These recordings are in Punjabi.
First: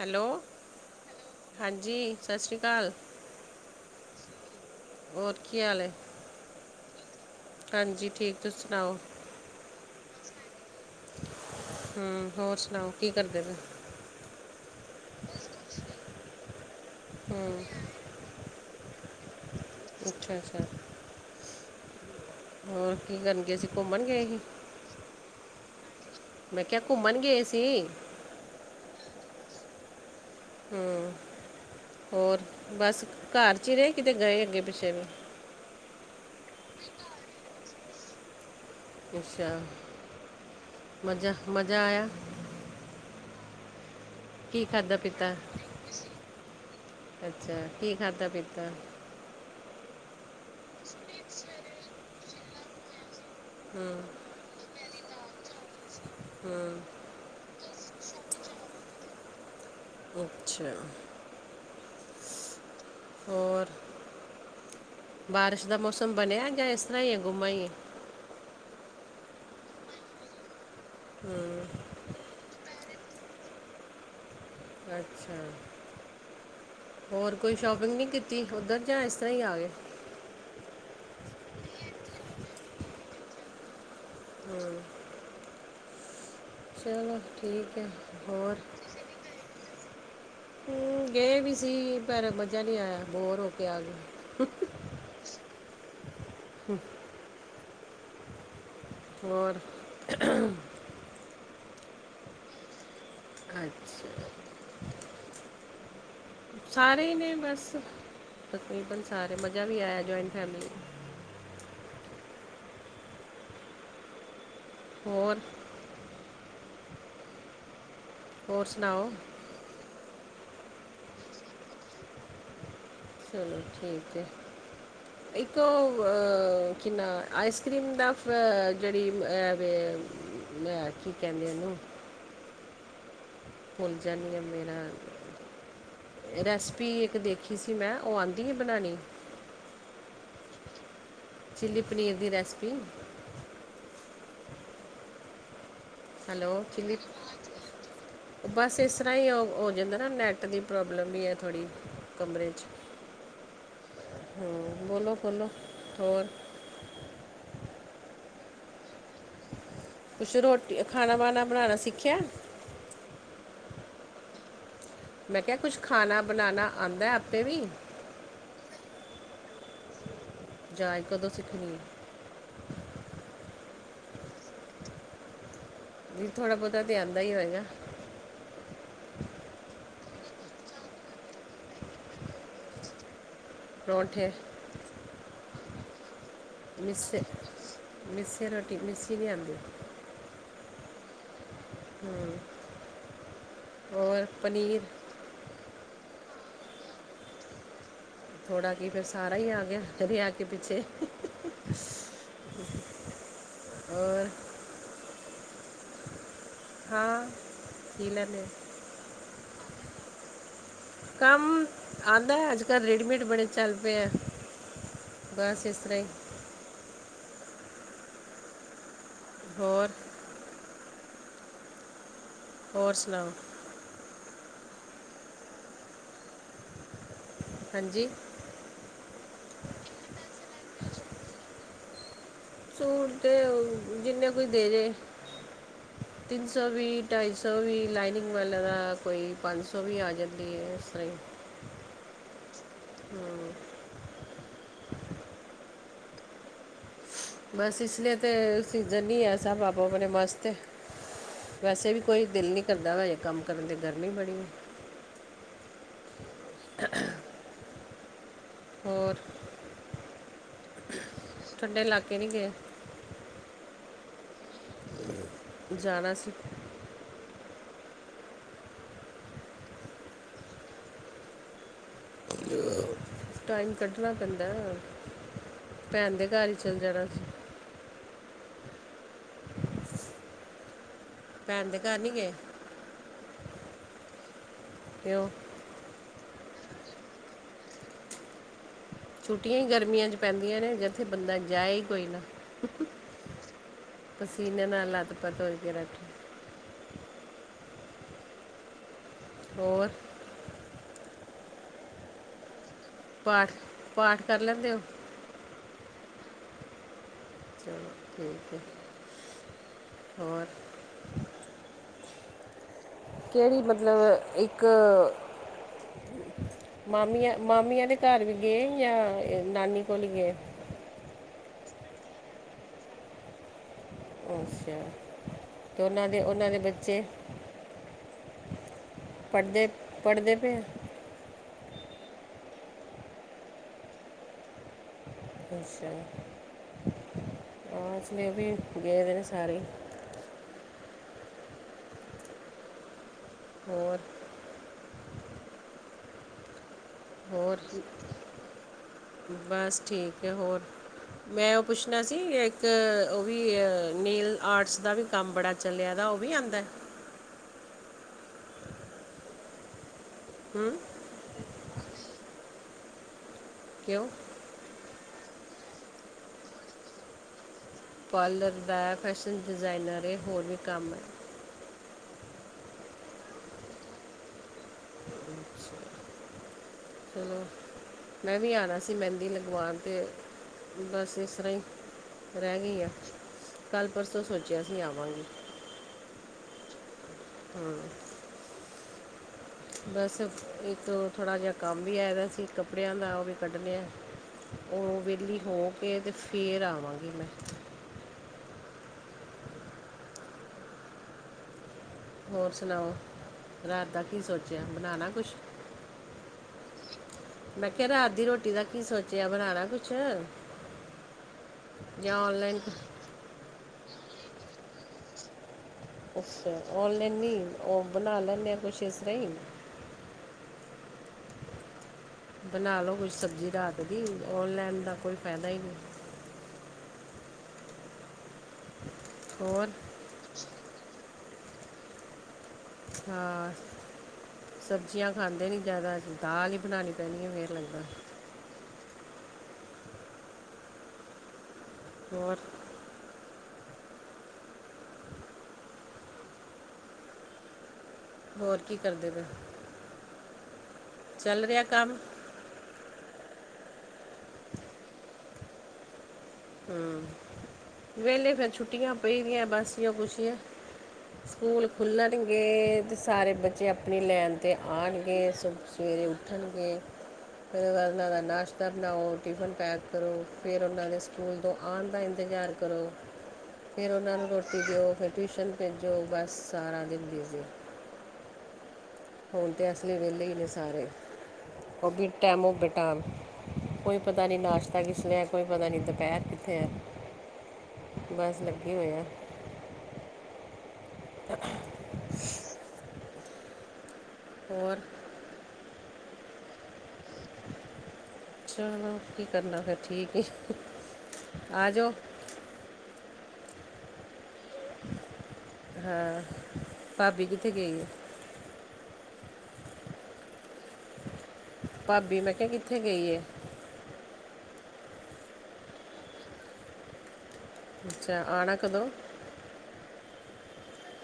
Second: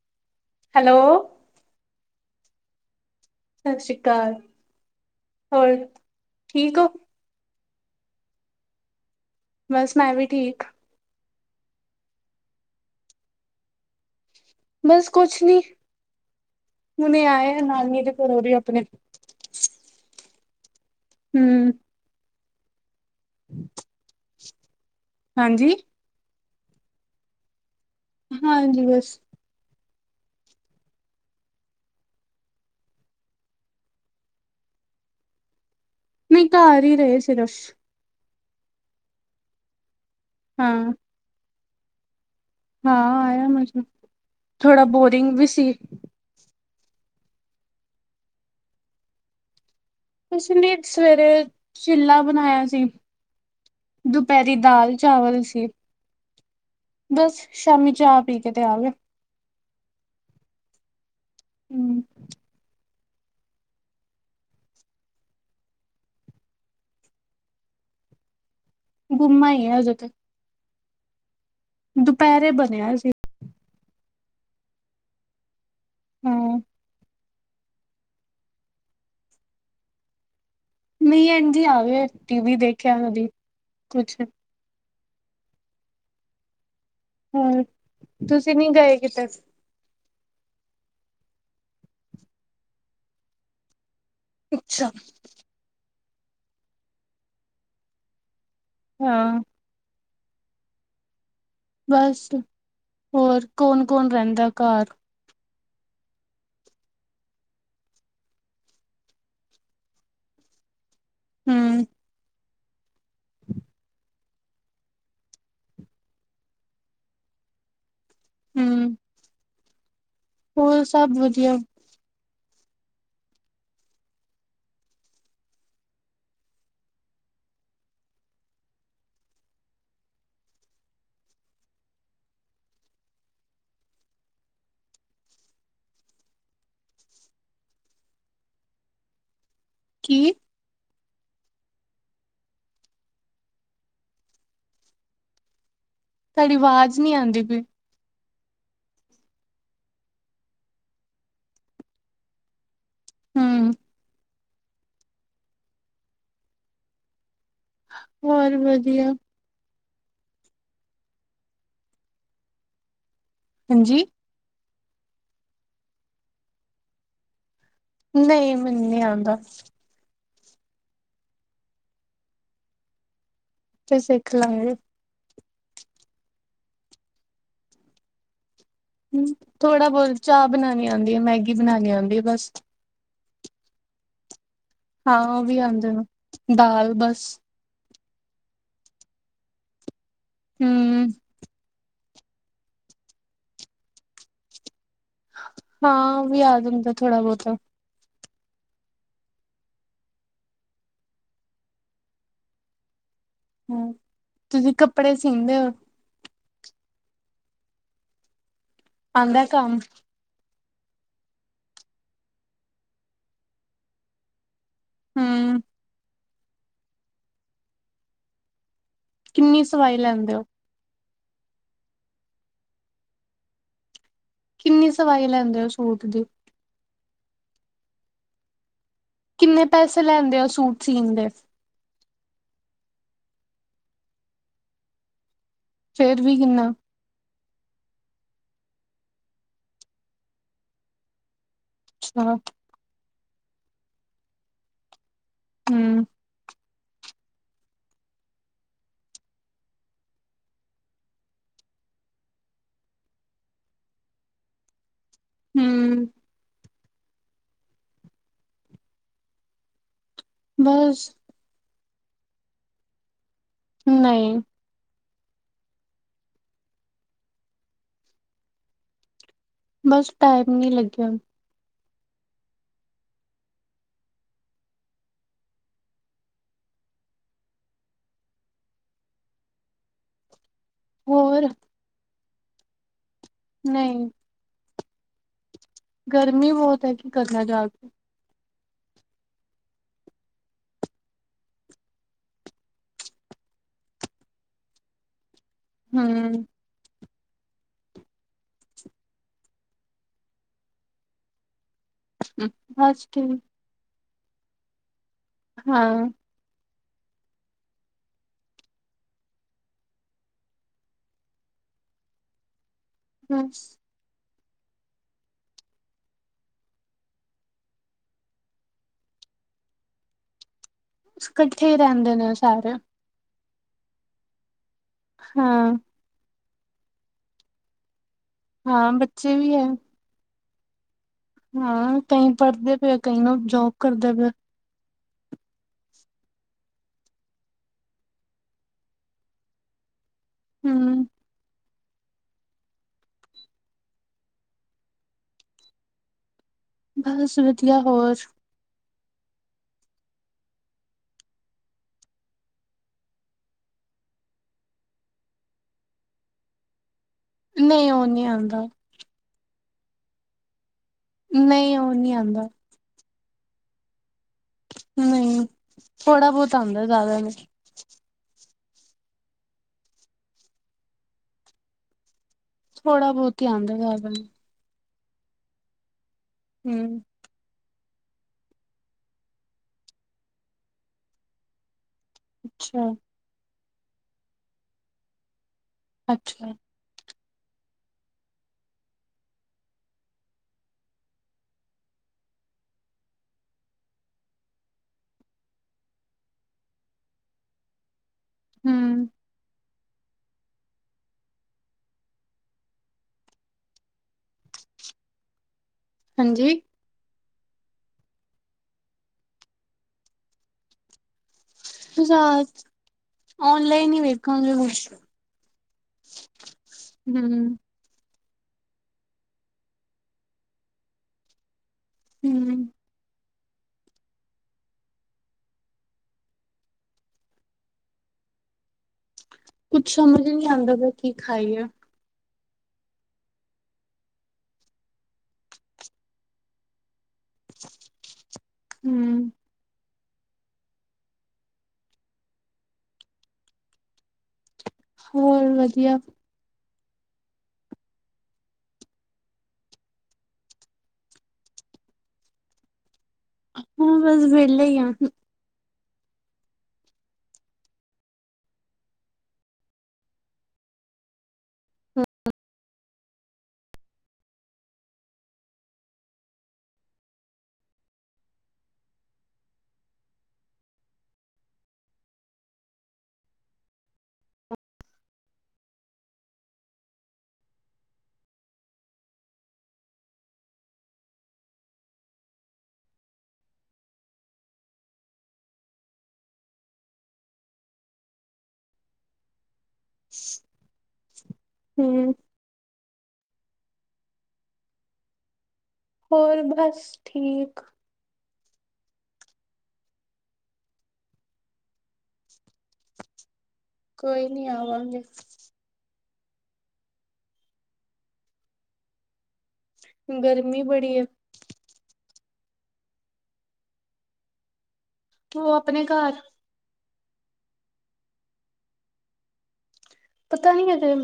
ਹੈਲੋ ਹੈਲੋ ਹਾਂਜੀ ਸਤਿ ਸ਼੍ਰੀ ਅਕਾਲ ਸਤਿ ਸ਼੍ਰੀ ਅਕਾਲ ਕੀ ਹੋਰ ਹਾਲ ਹੈ ਠੀਕ ਹੋ ਹਾਂਜੀ ਠੀਕ ਤੁਸੀਂ ਸੁਣਾਓ? ਬਸ ਮੈਂ ਵੀ ਠੀਕ। ਹੂ ਹੋਰ ਸੁਣਾਓ ਕੀ ਕਰਦੇ ਪਏ ਬਸ ਕੁੱਛ ਨੀ ਹੁਣੇ ਆਏ ਨਾਨੀ ਤੇ ਪੂਰੇ ਆਪਣੇ ਅੱਛਾ-ਅੱਛਾ। ਹੂ,,, ਹੋਰ ਕੀ ਕਰਨਗੇ ਸੀ ਘੁੰਮਣ ਗਏ ਸੀ? ਹਾਂਜੀ? ਮੈਂ ਕਿਆ ਘੁੰਮਣ ਗਏ ਸੀ? ਹਾਂਜੀ ਬਸ। ਹੂ ਹੋਰ ਬਸ ਘਰ ਚ ਈ ਰੇ ਕਿਤੇ ਗਏ ਪਿੱਛੇ ਵੀ। ਨਹੀਂ ਘਰ ਈ ਰਏ ਸਿਰਫ਼। ਅੱਛਾ। ਹਾਂ ਮਜ਼ਾ ਮਜ਼ਾ ਆਇਆ ਹਾਂ ਆਇਆ ਕੀ ਥੋੜਾ ਖਾਦਾ ਪੀਤਾ ਬੋਰਿੰਗ ਵੀ ਸੀ। ਅੱਛਾ ਕੀ ਖਾਦਾ ਪੀਤਾ ਕੁਛ ਨਹੀਂ ਸਵੇਰੇ ਚਿੱਲਾ ਬਣਾਇਆ ਸੀ। ਹਾਂ ਦੁਪਹਿਰੀ ਦਾਲ ਚਾਵਲ ਸੀ। ਹਾਂ ਬਸ ਸ਼ਾਮੀ ਚਾਹ ਪੀ ਕੇ ਤੇ ਆਗੇ ਅੱਛਾ। ਹੂੰ, ਹੋਰ ਬਾਰਿਸ਼ ਦਾ ਮੌਸਮ ਬਣਿਆ ਗਿਆ ਇਸ ਤਰ੍ਹਾਂ ਹੀ ਹੈ ਗੁਮਾਂ ਹੀ ਗੁਮਾ ਹੀ ਹਜੇ ਤੇ ਹੂ,,, ਦੁਪਹਿਰੇ, ਬਨਿਆ ਸੀ। ਅੱਛਾ। ਹਾਂ, ਹੋਰ ਕੋਈ ਸ਼ੋਪਿੰਗ ਨਹੀਂ ਕੀਤੀ ਉੱਧਰ, ਜਾਂ ਇਸ ਤਰ੍ਹਾਂ ਹੀ ਆ ਗਏ? ਨਹੀਂ, ਐਂਝ ਈ ਆ ਗਏ, ਟੀਵੀ ਦੇਖਿਆ ਕਦੀ ਕੁਛ ਹਮਮ। ਹੋਰ, ਠੀਕ ਹੈ ਤੁਸੀਂ ਹੋਰ ਨਹੀ ਗਏ ਕਿਤੇ? ਹਮ, ਗਏ ਵੀ ਸੀ, ਪਰ ਮਜਾ ਨਹੀਂ ਆਇਆ ਬੋਰ ਹੋ ਕੇ ਆ ਗਏ। ਅੱਛਾ। ਹਾਂ। ਹੋਰ? ਬਸ, ਹੋਰ ਕੌਣ- ਕੌਣ ਅੱਛਾ ਰਹਿੰਦਾ ਘਰ? ਸਾਰੇ ਹੀ ਨੇ ਬਸ, ਤਕਰੀਬਨ ਸਾਰੇ, ਮਜ਼ਾ ਵੀ ਆਇਆ ਜੁਆਇੰਟ ਫੈਮਿਲੀ ਹਮਮ। ਹੋਰ? ਹੋਰ, ਹੂੰ ਸੁਣਾਓ? ਹੋਰ, ਸਭ ਵਧੀਆ। ਚਲੋ, ਠੀਕ ਹੈ। ਇੱਕ, ਕੀ ਨਾ ਆਈਸ ਕ੍ਰੀਮ ਦਾ ਫ, ਜਿਹੜੀ ਅ ਵੇ ਲੈ, ਕੀ ਕਹਿੰਦੇ ਉਹਨੂੰ? ਭੁੱਲ, ਜਾਨੀਂ ਆ ਮੈਂ ਨਾ। ਰੈਸਪੀ, ਇੱਕ ਦੇਖੀ ਸੀ ਮੈਂ, ਉਹ ਆਉਂਦੀ ਹੈ ਬਣਾਣੀ? ਕੀ? ਚਿੱਲੀ, ਪਨੀਰ ਦੀ ਰੈਸਿਪੀ? ਤੁਹਾਡੀ ਹੈਲੋ, ਚਿੱਲੀ ਆਵਾਜ਼ ਨੀ ਆਂਦੀ ਪਈ। [inaudible] ਬਸ ਇਸ ਤਰ੍ਹਾਂ, ਹੀ ਉਹ ਹੋ ਜਾਂਦਾ ਨਾ, ਨੈੱਟ ਦੀ ਪ੍ਰੋਬਲਮ ਵੀ ਹੈ, ਥੋੜ੍ਹੀ ਕਮਰੇ 'ਚ। ਹਮਮ ਹਮਮ, ਬੋਲੋ- ਬੋਲੋ, ਹੋਰ? ਹੋਰ, ਵਧੀਆ। ਕੁਛ, ਰੋਟੀ, ਖਾਣਾ -ਵਾਣਾ, ਬਣਾਉਣਾ ਸਿੱਖਿਆ? ਹਾਂਜੀ? ਮੈਂ ਕਿਹਾ, ਕੁਛ ਖਾਣਾ ਬਣਾਉਣਾ ਆਉਂਦਾ? ਆਪੇ ਵੀ ਨਹੀਂ, ਮੈਨੂੰ ਨਹੀਂ ਆਉਂਦਾ। ਜਾਚ ਕਦੋਂ ਸਿੱਖਣੀ ਹੈ? ਫੇਰ, ਸਿੱਖ ਲਾਂਗੇ। ਵੀ, ਥੋੜਾ ਬਹੁਤਾ ਤੇ, ਆਉਂਦਾ ਹੀ ਹੋਏਗਾ? ਹਮ, ਥੋੜਾ ਬਹੁਤ ਚਾਹ ਬਣਾਉਣੀ ਆਉਂਦੀ ਆ, ਮੈਗੀ ਬਣਾਉਣੀ ਆਉਂਦੀ ਆ ਬਸ। ਪਰੌਂਠੇ? ਹਾਂ, ਉਹ ਵੀ ਆਉਂਦੇ ਨ। ਮਿੱਸੇ, ਮਿੱਸੀ ਰੋਟੀ, ਮਿੱਸੀ ਨਹੀਂ ਆਂਦੀ। ਹਮ। ਹਮ, ਹੋਰ ਪਨੀਰ? ਹਾਂ, ਉਹ ਵੀ ਆ ਜਾਂਦਾ, ਥੋੜਾ ਬਹੁਤਾ। ਥੋੜ੍ਹਾ ਕੀ, ਫੇਰ ਸਾਰਾ ਹੀ ਆ ਗਿਆ, ਰਿਹਾ ਕੀ ਪਿੱਛੇ? ਹਮ, ਔਰ ਤੁਸੀਂ ਕੱਪੜੇ ਸੀਂਦੇ ਹੋ? ਹਾਂ, ਸੀਅ ਲੈਂਦੇ ਹਾਂ। ਆਉਂਦਾ, ਕੰਮ? ਕੰਮ ਆਂਦਾ, ਅੱਜ- ਕੱਲ੍ਹ ਰਡੀਮੇਡ ਬੜੇ ਚੱਲ ਪਏ ਆ। ਹੂੰ, ਬਸ, ਇਸ ਤਰ੍ਹਾਂ ਈ। ਕਿੰਨੀ, ਹੋਰ ਸਵਾਈ ਲੈਂਦੇ ਹੋ? ਹੋਰ, ਸੁਣਾਓ? ਕਿੰਨੀ, ਸਵਾਈ ਲੈਂਦੇ ਹੋ ਸੂਟ ਦੀ? ਹਾਂਜੀ। ਕਿੰਨੇ ਪੈਸੇ ਲੈਂਦੇ ਆ ਸੂਟ ਸੀਣ ਦੇ? ਸੂਟ ਤਾਂ ਜਿੰਨੇ ਕੁ ਦੇ ਦੇ। ਫੇਰ ਵੀ ਤਿੰਨ ਸੌ ਕਿੰਨਾ ਵੀਹ। ਢਾਈ ਸੌ ਵੀ, ਲਾਈਨਿੰਗ ਵਾਲਿਆਂ ਦਾ ਕੋਈ ਪੰਜ ਸੌ ਵੀ ਆ ਜਾਂਦੀ ਹੈ। ਇਸ ਤਰ੍ਹਾਂ ਹੀ ਹਛ। ਹਮ ਹਮ। ਬਸ ਇਸ ਲਈ ਤਾਂ ਸ ਸੀਜ਼ਨ ਨਹੀਂ ਹੈ। ਸਾਬ ਆਪ- ਆਪਣੇ ਮਸ ਵੈਸੇ ਵੀ ਕੋਈ ਦਿਲ ਨੀ ਕਰਦਾ ਜੇ ਕੰਮ ਕਰਨ ਦੀ ਗਰਮੀ ਬੜੀ ਹੈ। ਹਮ। ਹੋਰ ਬਸ। ਠੰਡੇ ਇਲਾਕੇ ਨਹੀਂ ਗਏ। ਨਹੀਂ। ਜਾਣਾ ਸੀ। ਬਸ ਟਾਈਮ ਨੀ ਲੱਗਿਆ। ਟਾਈਮ ਕੱਢਣਾ ਪੈਂਦਾ। ਭੈਣ ਦੇ ਘਰ ਹੀ ਚੱਲ ਜਾਣਾ ਸੀ। ਹੋਰ ਭੈਣ ਦੇ ਘਰ ਨੀ ਗਏ। ਨਹੀਂ। ਕਿਓ। ਗਰਮੀ ਬਹੁਤ ਹੈ ਕਿ ਕਰਨਾ ਜਾ ਕੇ। ਛੁੱਟੀਆਂ ਹੀ ਗਰਮੀਆਂ 'ਚ ਪੈਂਦੀਆਂ ਨੇ ਜਿੱਥੇ ਬੰਦਾ ਜਾਏ ਹੀ ਕੋਈ ਨਾ। ਸਸੀਨ ਨਾ ਲਾੱ ਪਥ ਉਹਕੇ ਹਮ। ਹੋਰ ਹੂ ਬਸ। ਠੀਕ ਪਾਠ, ਪਾਠ ਕਰ ਲੈਂਦੇ ਹੋ। ਹਾਂ। ਚਲੋ ਠੀਕ ਹੈ। ਹੋਰ ਕਿਹੜੀ ਬਸ ਮਤਲਬ ਇੱਕ ਮਾਮੀ, ਮਮਿਆ ਦੇ ਘਰ ਵੀ ਗਏ ਜਾਂ ਨਾਨੀ ਕੋਲ ਗਏ। ਇਕੱਠੇ ਰਹਿੰਦੇ ਨੇ ਸਾਰੇ। ਅੱਛਾ। ਹਾਂ ਤੇ ਉਹਨਾਂ ਦੇ ਉਹਨਾਂ ਦੇ ਬੱਚੇ ਹਾਂ। ਬੱਚੇ ਵੀ ਹੈ। ਪੜ੍ਹਦੇ ਪਏ। ਹਾਂ। ਕਈ ਪੜ੍ਹਦੇ ਪਏ, ਕਈ ਨਾ ਜੋਬ ਕਰਦੇ ਪਿਆ। ਐਸ ਟਾਇਮ। ਆ ਚ' ਉਹਸਲੇ ਦੇ ਗਏਦੇ ਨੇ ਸਾਰੇ। ਹੂ। ਹੋਰ। ਬਸ ਵਧੀਆ ਹੋਰ। ਬਸ ਠੀਕ ਹੈ। ਹੋਰ ਮੈਂ ਉਹ ਪੁੱਛਣਾ ਸੀ ਇੱਕ, ਉਹ ਵੀ ਨੇੀਲ ਆਰਟਸ ਦਾ ਵੀ ਕੰਮ ਬੜਾ ਚੱਲਿਆ ਦਾ ਉਹ ਵੀ ਆਂਦਾ। ਨਹੀਂ ਉਹ ਨਹੀਂ ਆਉਂਦਾ। ਹਮ। ਨਹੀਂ ਉਹ ਨਹੀਂ ਆਉਂਦਾ। ਕਿਓ ਨਹੀਂ ਥੋੜਾ- ਬਹੁਤ ਆਉਂਦਾ ਜ਼ਿਆਦਾ ਨਹੀਂ। ਪਾਰਲਰ ਦਾ, ਫੈਸ਼ਨ ਡਿਜ਼ਾਇਨ ਇਹ ਹੋਰ ਵੀ ਕੰਮ ਏ ਥੋੜਾ ਬਹੁਤ ਹੀ ਆਦਾ ਜਿਆਦਾ ਨੀ। [inaudible] ਹੂੰ। ਚਲੋ ਮੈਂ ਵੀ ਆਣਾ ਸੀ ਮਹਿੰਦੀ ਲਗਵਾਣ ਤੇ ਬਸ ਇਸ ਤਰ੍ਹਾਂ ਹੀ ਰਹਿ ਗਈ ਆ। ਅੱਛਾ ਕੱਲ ਪਰਸੋਂ ਸੋਚਿਆ ਸੀਂ ਆਵਾਂਗੇ। ਅੱਛਾ। ਹੂੰ। ਬਸ ਇੱਕ ਥੋੜ੍ਹਾ ਜਿਹਾ ਕੰਮ ਵੀ ਆਇਆ ਦਾ ਸੀ ਕੱਪੜਿਆਂ ਦਾ, ਉਹ ਵੀ ਕੱਢਣੇ ਆ। ਉਹ ਵਿਹਲੀ ਹੋ ਕੇ ਤੇ ਫੇਰ ਆਵਾਂਗੀ ਮੈਂ। ਹਮ। ਹੋਰ ਸੁਣਾਓ, ਰਾਤ ਦਾ ਕੀ ਸੋਚਿਆ ਬਣਾਣਾ ਕੁਛ? ਹਾਂਜੀ। ਮੈਂ ਕਿਹਾ ਰਾਤ ਦੀ ਰੋਟੀ ਦਾ ਕੀ ਸੋਚਿਆ, ਬਣਾਣਾ ਕੁਛ? ਜਾਂ ਰਾਤ, ਆਨਲਾਈਨ ਓਨਲਾਈਨ ਹੀ ਵੇਖਾਂ ਕੁਛ। ਅੱਛਾ, ਔਨਲਾਈਨ ਨੀ ਹਮ ਉਹ ਬਣਾ ਲੈਦੇ ਆ ਕੁਛ ਇਸ ਤਰ੍ਹਾਂ ਇ ਹਮ ਬਣਾ ਲੋ ਕੁਝ ਸਬਜ਼ੀ ਰਾਤ ਦੀ, ਔਨਲਾਈਨ ਦਾ ਕੋਈ ਫਾਇਦਾ ਹੀ ਨੀ। ਹੋਰ। ਕੁੱਛ ਸਮਝ ਨਈ ਆਂਦਾ ਪਿਆ ਕੀ ਖਾਈਏ। ਹਾਂ, ਸਬਜ਼ੀਆਂ ਖਾਂਦੇ ਨੀ ਜਿਆਦਾ ਦਾਲ ਹੀ ਬਣਾਣੀ ਪੈਨੀ ਏ ਫੇਰ ਲੱਗਦਾ। ਹੂੰ। ਹੋਰ। ਹੋਰ ਵਧੀਆ। ਹੋਰ ਕੀ ਕਰਦੇ ਪਏ? ਚੱਲ ਰਿਹਾ ਕੰਮ। ਹਾਂ, ਬਸ ਵੇਲੇ ਹੀ ਆ। ਹੂੰ, ਵੇਲੇ ਫਿਰ ਛੁੱਟੀਆਂ ਪੈਦੀਆਂ ਬਾਸੀਆਂ ਬੂਸੀਆਂ ਸਕੂਲ ਖੁੱਲਣਗੇ ਤੇ ਸਾਰੇ ਬੱਚੇ ਆਪਣੀ ਲੈਣ ਤੇ ਆਣਗੇ। ਸਵੇਰੇ ਉੱਠਣਗੇ। ਫਿਰ ਉਹਨਾਂ ਦਾ ਨਾਸ਼ਤਾ ਬਣਾਓ, ਟਿਫਨ ਪੈਕ ਕਰੋ, ਫੇਰ ਉਹਨਾਂ ਸਕੂਲ ਤੋਂ ਆਣ ਦਾ ਇੰਤਜ਼ਾਰ ਕਰੋ। ਫਿਰ ਉਹਨਾਂ ਨੂੰ ਰੋਟੀ ਦਿਓ, ਫਿਰ ਟਿਊਸ਼ਨ ਭੇਜੋ ਬਸ ਸਾਰਾ ਦਿਨ ਬਿਜੀ। ਹੁਣ ਤੇ ਇਸ ਵੇਲੇ ਵੇਹਲੇ ਹੀ ਨੇ ਸਾਰੇ, ਉਹ ਵੀ ਟੈਮ ਬੇਟੇਮ। ਕੋਈ ਪਤਾ ਨੀ ਨਾਸ਼ਤਾ ਕਿਸ ਲਈ ਐ, ਕੋਈ ਪਤਾ ਨਈ ਦੁਪਹਿਰ ਕਿੱਥੇ ਐ। ਬਸ ਲੱਗੇ ਹੋਏ ਆ। ਹੂੰ। ਹੋਰ। ਹੋਰ ਬਸ ਠੀਕ। ਚਲੋ ਕੀ ਕਰਨਾ ਫਿਰ ਠੀਕ ਐ, ਆ ਜਾਓ। ਕੋਈ ਨੀ ਆਵਾਂਗੇ। ਹਾਂ, ਭਾਬੀ ਕਿੱਥੇ ਗਈ? ਗਰਮੀ ਬੜੀ ਏ। ਭਾਬੀ ਮੈਂ ਕਿਹਾ ਕਿੱਥੇ ਗਈ ਏ? ਉਹ ਆਪਣੇ ਘਰ। ਅੱਛਾ, ਆਣਾ ਕਦੋਂ? ਪਤਾ ਨਈ ਹਜੇ,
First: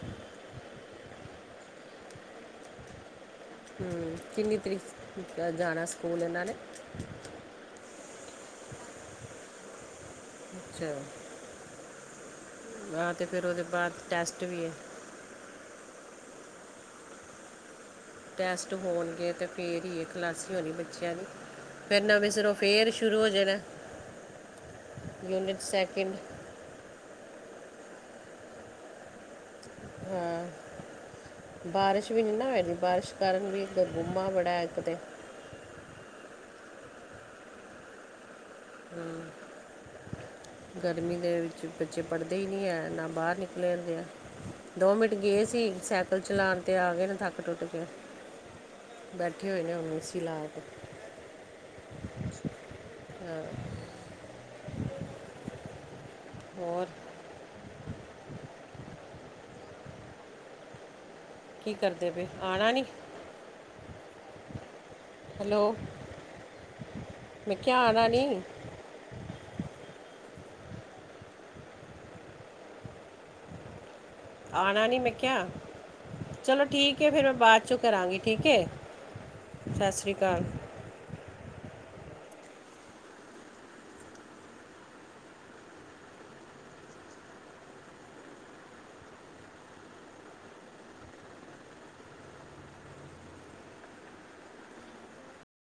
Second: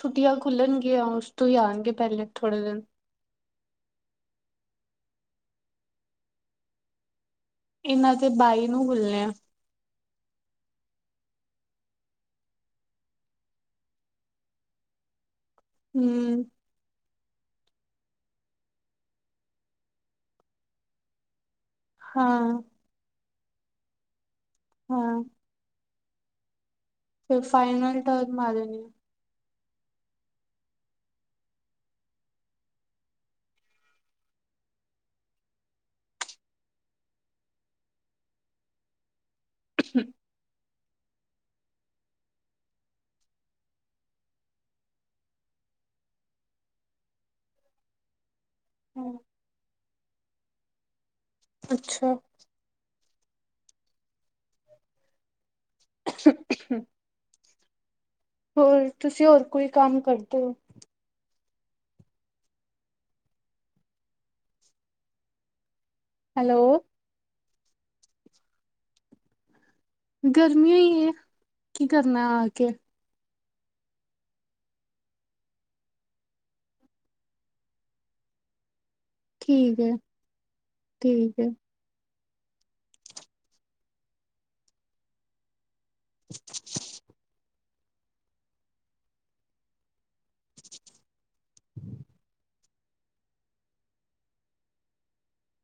ਛੁੱਟੀਆਂ ਖੁੱਲਣਗੀਆਂ ਉਸ ਤੋਂ ਹੀ ਆਣਗੇ ਪਹਿਲੇ ਥੋੜ੍ਹੇ ਦਿਨ। ਹੂੰ, ਕਿੰਨੀ ਤਰੀਕ ਜਾਣਾ ਸਕੂਲ ਇਹਨਾਂ ਨੇ? ਇਹਨਾਂ ਦੇ ਬਾਈ ਨੂੰ ਖੁੱਲਣੇ ਆ। ਅੱਛਾ। ਹਾਂ ਤੇ ਫਿਰ ਉਹਦੇ ਬਾਅਦ ਟੈਸਟ ਵੀ ਐ। ਹੂੰ, ਟੈਸਟ ਹੋਣਗੇ ਤਾਂ ਫਿਰ ਹੀ ਇਹ ਖਲਸੀ ਹੋਣੀ ਬੱਚਿਆਂ ਦੀ। ਫਿਰ ਨਵੇਂ ਸਿਰੇ ਤੋਂ ਹਾਂ-ਹਾਂ ਫਿਰ ਸ਼ੁਰੂ ਹੋ ਜਾਣਾ ਯੂਨਿਟ ਸੈਕਿੰਡ। ਫਿਰ ਫਾਈਨਲ ਟਰਨ ਮਾਰੇ ਨੇ। ਹਾਂ, ਬਾਰਿਸ਼ ਵੀ ਨੀ ਨਾ ਹੋਈ ਦੀ ਬਾਰਿਸ਼ ਕਾਰਨ ਵੀ ਗਬੂਮਾ ਬੜਾ ਐ ਇੱਕ ਤੇ। ਹੂੰ, ਠੀਕ। ਗਰਮੀ ਦੇ ਵਿੱਚ ਬੱਚੇ ਪੜ੍ਹਦੇ ਹੀ ਨਹੀਂ ਹੈ ਨਾ ਬਾਹਰ ਨਿਕਲੇ ਜਾਂਦੇ ਆ। ਦੋ ਮਿੰਟ ਗਏ ਸੀ ਸਾਈਕਲ ਚਲਾਣ ਤੇ ਆ ਗਏ ਨੇ ਥੱਕ ਟੁੱਟ ਕੇ। ਹੂੰ। ਬੈਠੇ ਹੋਏ ਨੇ ਉਹਨੂੰ ਏਸੀ ਲਾ ਕੇ। ਅੱਛਾ, ਹਾਂ, ਹੋਰ [inaudible] ਹੋਰ ਤੁਸੀਂ ਹੋਰ ਕੋਈ ਕੰਮ ਕਰਦੇ ਹੋ ਕੀ ਕਰਦੇ ਪਏ ਆਣਾ ਨੀ ਹੈਲੋ ਹੈਲੋ ਮੈਂ ਕਿਹਾ ਆਣਾ ਨੀ ਗਰਮੀ ਹੀ ਓ ਕੀ ਕਰਨਾ ਆ ਕੇ ਆਣਾ ਨੀ ਮੈਂ ਕਿਹਾ ਚਲੋ ਠੀਕ ਐ ਫਿਰ ਮੈਂ ਬਾਅਦ ਚੋਂ ਕਰਾਂਗੀ ਠੀਕ ਐ ਠੀਕ ਐ ਠੀਕ ਐ [inaudible] [inaudible]